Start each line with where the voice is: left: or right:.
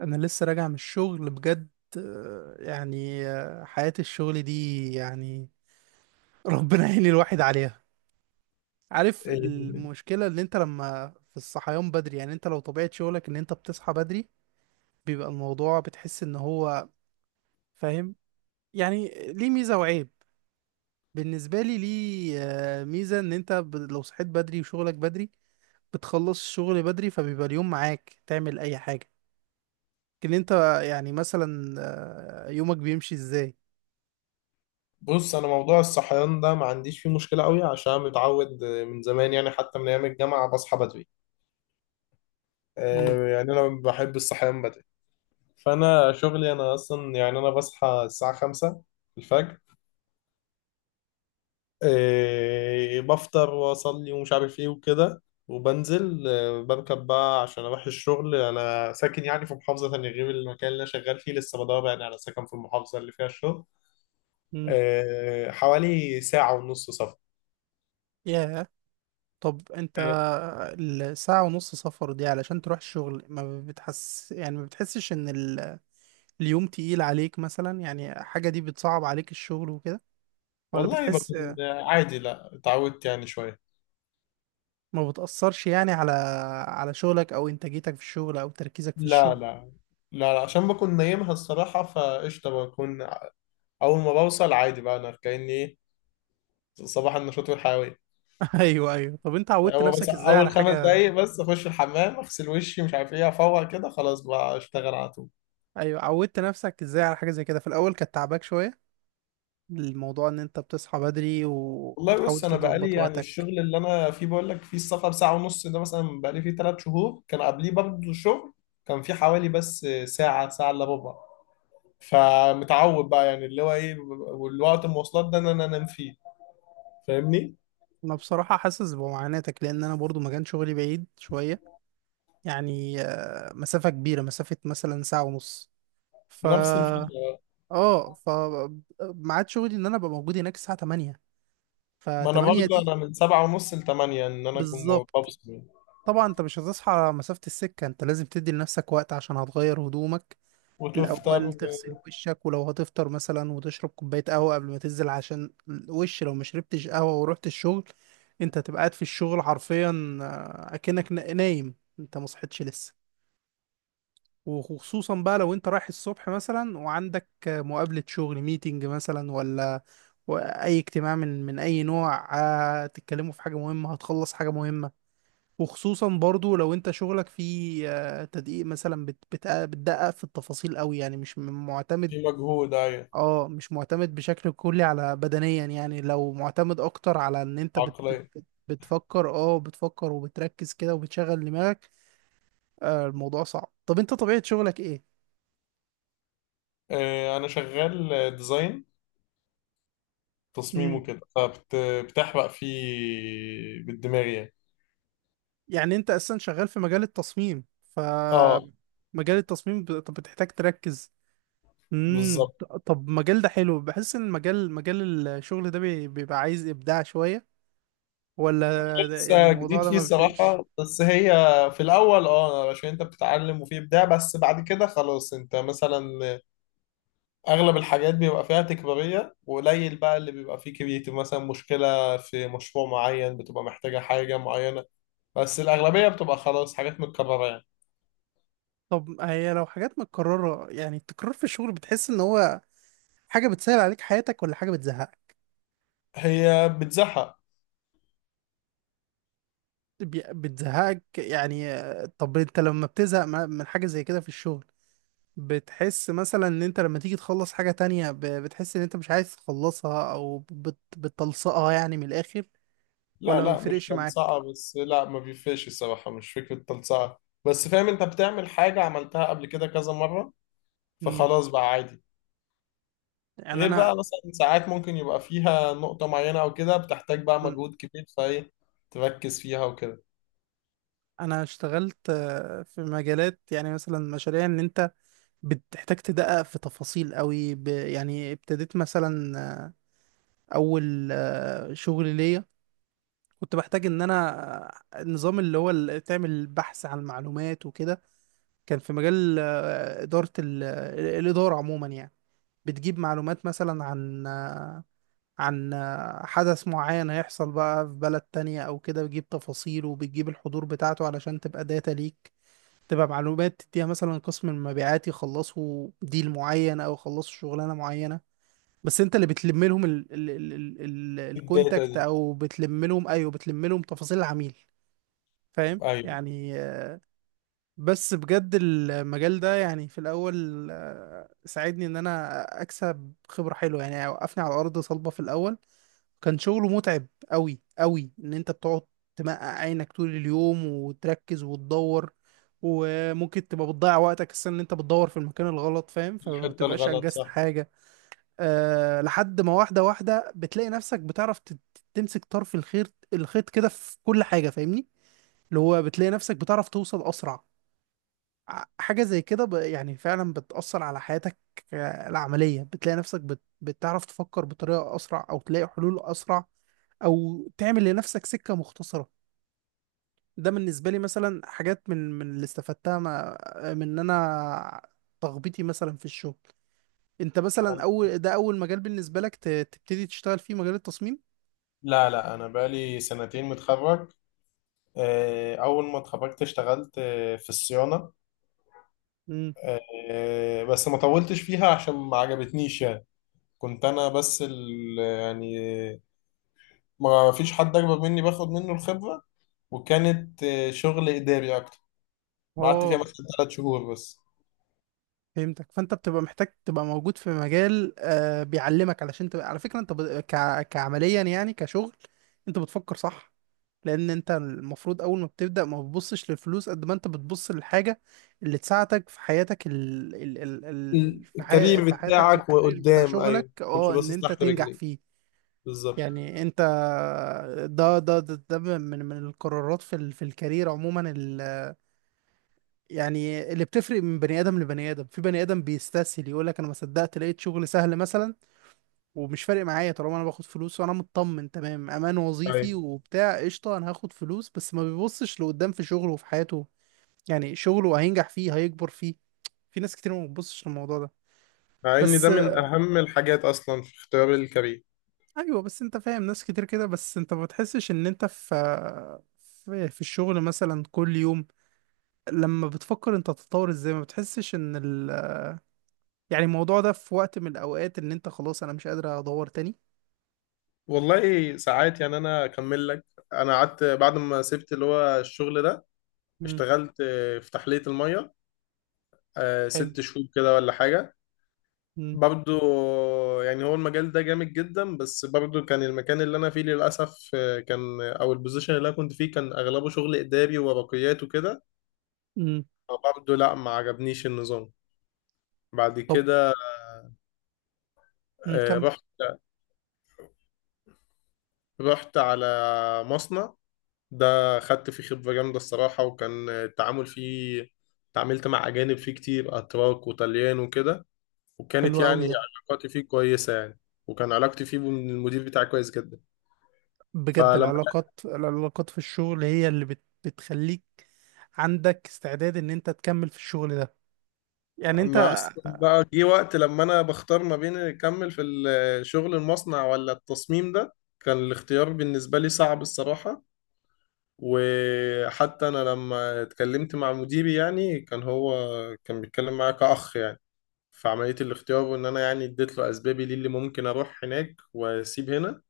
right: انا لسه راجع من الشغل بجد. حياة الشغل دي يعني ربنا يعين الواحد عليها. عارف
left: إيه،
right: المشكلة ان انت لما في الصحيان بدري، يعني انت لو طبيعة شغلك ان انت بتصحى بدري بيبقى الموضوع بتحس ان هو فاهم، يعني ليه ميزة وعيب. بالنسبة لي ليه ميزة ان انت لو صحيت بدري وشغلك بدري بتخلص الشغل بدري، فبيبقى اليوم معاك تعمل اي حاجة. لكن انت يعني مثلا، يومك بيمشي ازاي؟
left: بص انا موضوع الصحيان ده ما عنديش فيه مشكله قوي عشان متعود من زمان يعني حتى من ايام الجامعه بصحى بدري.
right: مم.
left: يعني انا بحب الصحيان بدري. فانا شغلي انا اصلا يعني انا بصحى الساعه 5 الفجر، بفطر واصلي ومش عارف ايه وكده، وبنزل بركب بقى عشان اروح الشغل. انا ساكن يعني في محافظه تانية غير المكان اللي انا شغال فيه، لسه بدور يعني على سكن في المحافظه اللي فيها الشغل.
right: مم.
left: حوالي ساعه ونص سفر.
right: ياه. طب انت
left: آه،
right: الساعة ونص سفر دي علشان تروح الشغل، ما بتحس يعني ما بتحسش ان اليوم تقيل عليك مثلا، يعني حاجة دي بتصعب عليك الشغل وكده؟ ولا
left: والله
right: بتحس،
left: بكون عادي، لا اتعودت يعني شوية.
right: ما بتأثرش يعني على على شغلك او انتاجيتك في الشغل او تركيزك في
left: لا
right: الشغل؟
left: لا. لا لا، عشان بكون نايمها الصراحة، فقشطة. بكون أول ما بوصل عادي بقى، أنا كأني إيه، صباح النشاط والحيوية.
right: ايوه ايوه، طب انت عودت
left: هو بس
right: نفسك ازاي على
left: أول خمس
right: حاجة،
left: دقايق، بس أخش الحمام أغسل وشي مش عارف إيه، أفوق كده خلاص بقى أشتغل على طول.
right: ايوه عودت نفسك ازاي على حاجة زي كده في الاول كانت تعباك شوية؟ الموضوع ان انت بتصحى بدري
left: والله
right: وبتحاول
left: بص، أنا بقالي
right: تظبط
left: يعني
right: وقتك.
left: الشغل اللي أنا فيه بقول لك فيه السفر ساعة ونص ده، مثلا بقالي فيه ثلاث شهور، كان قبليه برضه شغل كان فيه حوالي بس ساعة، ساعة إلا ربع. فمتعود بقى يعني اللي هو ايه، والوقت المواصلات ده ان انا انام فيه. فاهمني؟
right: انا بصراحة حاسس بمعاناتك، لان انا برضو مكان شغلي بعيد شوية. يعني مسافة كبيرة، مسافة مثلا ساعة ونص. ف
left: نفس الفكرة.
right: اه ف ميعاد شغلي ان انا ابقى موجود هناك الساعة 8. ف
left: ما انا
right: 8
left: برضه
right: دي
left: انا من سبعة ونص لتمانية ان انا اكون
right: بالظبط.
left: بفصل يعني.
right: طبعا انت مش هتصحى على مسافة السكة، انت لازم تدي لنفسك وقت عشان هتغير هدومك الأول،
left: وتفطر.
right: تغسل وشك ولو هتفطر مثلا وتشرب كوباية قهوة قبل ما تنزل، عشان الوش لو ما شربتش قهوة ورحت الشغل انت هتبقى قاعد في الشغل حرفيا أكنك نايم انت مصحتش لسه. وخصوصا بقى لو انت رايح الصبح مثلا وعندك مقابلة شغل، ميتنج مثلا ولا أي اجتماع من أي نوع، تتكلموا في حاجة مهمة، هتخلص حاجة مهمة. وخصوصا برضو لو انت شغلك فيه تدقيق مثلا، بتدقق في التفاصيل قوي، يعني مش معتمد،
left: في مجهود ايوه.
right: اه مش معتمد بشكل كلي على بدنيا. يعني لو معتمد اكتر على ان انت بت بت
left: عقلية.
right: بت بتفكر، اه بتفكر وبتركز كده وبتشغل دماغك، آه الموضوع صعب. طب انت طبيعة شغلك ايه؟
left: انا شغال ديزاين، تصميم
right: مم.
left: وكده، فبتحرق فيه بالدماغ يعني.
right: يعني انت اصلا شغال في مجال التصميم. ف
left: اه
right: مجال التصميم طب بتحتاج تركز. امم.
left: بالظبط.
right: طب المجال ده حلو، بحس ان المجال مجال الشغل ده بيبقى عايز ابداع شوية، ولا يعني
left: لسه
right: الموضوع
left: جديد
right: ده
left: فيه
right: ما بيفرقش؟
left: الصراحة، بس هي في الأول اه عشان أنت بتتعلم وفيه إبداع، بس بعد كده خلاص أنت مثلا اغلب الحاجات بيبقى فيها تكرارية، وقليل بقى اللي بيبقى فيه كرياتيف، مثلا مشكلة في مشروع معين بتبقى محتاجة حاجة معينة، بس الاغلبية بتبقى خلاص حاجات متكررة يعني.
right: طب هي لو حاجات متكررة، يعني التكرار في الشغل بتحس ان هو حاجة بتسهل عليك حياتك ولا حاجة بتزهقك؟
left: هي بتزهق.
right: بتزهقك، يعني طب انت لما بتزهق من حاجة زي كده في الشغل، بتحس مثلا ان انت لما تيجي تخلص حاجة تانية بتحس ان انت مش عايز تخلصها او بتلصقها يعني من الاخر؟
left: لا
right: ولا ما
left: لا، مش
right: بيفرقش معاك؟
left: تلصقة، بس لا ما بيفرقش الصراحة، مش فكرة تلصقة. بس فاهم انت بتعمل حاجة عملتها قبل كده كذا مرة،
right: مم.
left: فخلاص بقى عادي.
right: يعني
left: غير بقى
right: انا
left: مثلا ساعات ممكن يبقى فيها نقطة معينة او كده بتحتاج بقى
right: مم.
left: مجهود كبير فايه، تركز فيها وكده.
right: انا اشتغلت في مجالات يعني مثلا مشاريع ان انت بتحتاج تدقق في تفاصيل قوي، يعني ابتديت مثلا اول شغل ليا كنت بحتاج ان انا النظام اللي هو اللي تعمل بحث عن المعلومات وكده. كان في مجال آه، اداره ال- آه، الاداره عموما، يعني بتجيب معلومات مثلا عن حدث معين هيحصل بقى في بلد تانية او كده، بتجيب تفاصيله وبتجيب الحضور بتاعته علشان تبقى داتا ليك، تبقى معلومات تديها مثلا قسم المبيعات يخلصوا ديل معين او يخلصوا شغلانه معينه. بس انت اللي بتلم لهم ال ال ال ال ال
left: الداتا
right: الكونتاكت
left: دي.
right: او بتلم لهم، ايوه بتلم لهم تفاصيل العميل، فاهم؟
left: ايوه.
right: يعني بس بجد المجال ده يعني في الاول ساعدني ان انا اكسب خبرة حلوة، يعني وقفني على ارض صلبة في الاول. كان شغله متعب قوي ان انت بتقعد تمقع عينك طول اليوم وتركز وتدور، وممكن تبقى بتضيع وقتك السنة ان انت بتدور في المكان الغلط، فاهم؟ فما
left: الحتة
right: بتبقاش
left: الغلط
right: انجزت
left: صح.
right: حاجة. أه، لحد ما واحدة واحدة بتلاقي نفسك بتعرف تمسك طرف الخيط كده في كل حاجة، فاهمني؟ اللي هو بتلاقي نفسك بتعرف توصل أسرع. حاجة زي كده يعني فعلا بتأثر على حياتك العملية. بتلاقي نفسك بتعرف تفكر بطريقة أسرع أو تلاقي حلول أسرع أو تعمل لنفسك سكة مختصرة. ده بالنسبة لي مثلا حاجات من اللي استفدتها ما... من إن أنا تخبيطي مثلا في الشغل. أنت مثلا أول ده أول مجال بالنسبة لك تبتدي تشتغل فيه مجال التصميم؟
left: لا لا، أنا بقالي سنتين متخرج. أول ما اتخرجت اشتغلت في الصيانة.
right: امم.
left: بس ما طولتش فيها عشان ما عجبتنيش يعني. كنت أنا بس ال يعني ما فيش حد أكبر مني باخد منه الخبرة، وكانت شغل إداري أكتر. قعدت
right: اه
left: فيها مثلا ثلاث شهور بس.
right: فهمتك. فانت بتبقى محتاج تبقى موجود في مجال آه بيعلمك، علشان تبقى على فكره انت كعمليا يعني كشغل انت بتفكر صح. لان انت المفروض اول ما بتبدا ما بتبصش للفلوس قد ما انت بتبص للحاجه اللي تساعدك في حياتك
left: ال- الكارير
right: في حياتك في
left: بتاعك
right: الكارير بتاع
left: وقدام.
right: شغلك،
left: أيوه كنت
right: اه ان
left: باصص
right: انت
left: تحت
right: تنجح
left: رجليك.
right: فيه.
left: بالظبط.
right: يعني انت ده من القرارات في في الكارير عموما، يعني اللي بتفرق من بني ادم لبني ادم. في بني ادم بيستسهل يقول لك انا ما صدقت لقيت شغل سهل مثلا، ومش فارق معايا طالما انا باخد فلوس وانا مطمن تمام، امان وظيفي
left: أيوه.
right: وبتاع قشطه انا هاخد فلوس بس، ما بيبصش لقدام في شغله وفي حياته. يعني شغله هينجح فيه، هيكبر فيه. في ناس كتير ما بتبصش للموضوع ده.
left: مع إن
right: بس
left: ده من أهم الحاجات أصلا في اختيار الكارير.
right: ايوه، بس انت فاهم ناس كتير كده. بس انت ما بتحسش ان انت في في الشغل مثلا كل يوم لما بتفكر انت تتطور ازاي، ما بتحسش ان ال، يعني الموضوع ده في وقت من الأوقات إن أنت خلاص أنا مش قادر أدور تاني؟
left: والله ساعات يعني، انا اكمل لك. انا قعدت بعد ما سبت اللي هو الشغل ده،
right: مم.
left: اشتغلت في تحلية المية،
right: حلو.
left: ست شهور كده ولا حاجة.
right: مم.
left: برضو يعني هو المجال ده جامد جدا، بس برضو كان المكان اللي انا فيه للاسف كان او البوزيشن اللي انا كنت فيه كان اغلبه شغل اداري وورقيات وكده.
right: مم.
left: فبرضو لا، ما عجبنيش النظام. بعد
right: طب
left: كده
right: مم. كم.
left: رحت، رحت على مصنع، ده خدت فيه خبرة جامدة الصراحة، وكان التعامل فيه، تعاملت مع أجانب فيه كتير، أتراك وطليان وكده،
right: حلو
left: وكانت
right: قوي
left: يعني
right: ده.
left: علاقاتي فيه كويسة يعني. وكان علاقتي فيه بالمدير بتاعي كويس جدا.
right: بجد
left: فلما
right: العلاقات، العلاقات في الشغل هي اللي بتخليك عندك استعداد إن أنت تكمل في الشغل ده. يعني
left: ما
right: أنت،
left: أصلا بقى جه وقت لما أنا بختار ما بين أكمل في الشغل المصنع ولا التصميم ده، كان الاختيار بالنسبة لي صعب الصراحة. وحتى أنا لما اتكلمت مع مديري يعني كان هو كان بيتكلم معايا كأخ يعني في عملية الاختيار. وإن أنا يعني اديت له أسبابي ليه اللي ممكن أروح هناك وأسيب هنا،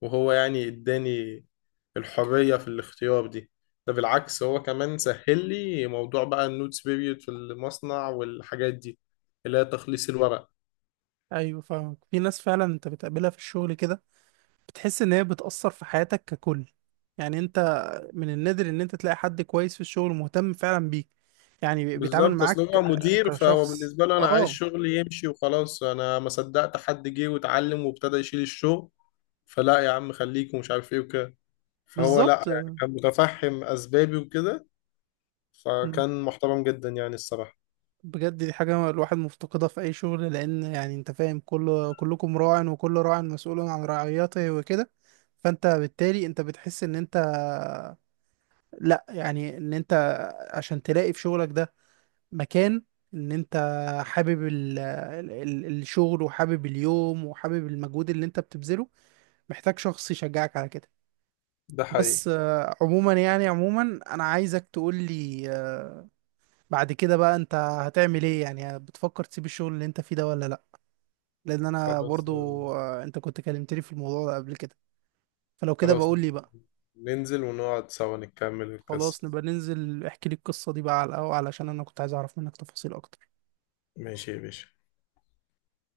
left: وهو يعني اداني الحرية في الاختيار دي. ده بالعكس، هو كمان سهل لي موضوع بقى النوتس بيريود في المصنع والحاجات دي، اللي هي تخليص الورق.
right: أيوه فاهمك. في ناس فعلا أنت بتقابلها في الشغل كده بتحس إن هي بتأثر في حياتك ككل. يعني أنت، من النادر إن أنت تلاقي حد كويس في الشغل مهتم فعلا بيك، يعني بيتعامل
left: بالظبط، اصل
right: معاك
left: هو مدير فهو
right: كشخص،
left: بالنسبة له انا عايز
right: اه
left: شغلي يمشي وخلاص، انا ما صدقت حد جه واتعلم وابتدى يشيل الشغل، فلا يا عم خليك ومش عارف ايه وكده. فهو
right: بالظبط.
left: لا يعني كان متفهم اسبابي وكده، فكان محترم جدا يعني الصراحة.
right: بجد دي حاجة الواحد مفتقدها في أي شغل، لأن يعني أنت فاهم كل كلكم راع وكل راع مسؤول عن رعيته وكده. فأنت بالتالي أنت بتحس إن أنت، لأ يعني إن أنت، عشان تلاقي في شغلك ده مكان إن أنت حابب الشغل وحابب اليوم وحابب المجهود اللي أنت بتبذله، محتاج شخص يشجعك على كده.
left: ده حقيقي.
right: بس عموما أنا عايزك تقولي بعد كده بقى انت هتعمل ايه، يعني بتفكر تسيب الشغل اللي انت فيه ده ولا لا؟ لان انا
left: خلاص.
right: برضو، انت كنت كلمتني في الموضوع ده قبل كده، فلو كده
left: خلاص
right: بقول لي بقى.
left: ننزل ونقعد سوا نكمل
right: خلاص،
left: القصة.
right: نبقى ننزل احكي لي القصة دي بقى على القهوة، علشان انا كنت عايز اعرف منك تفاصيل اكتر.
left: ماشي يا باشا.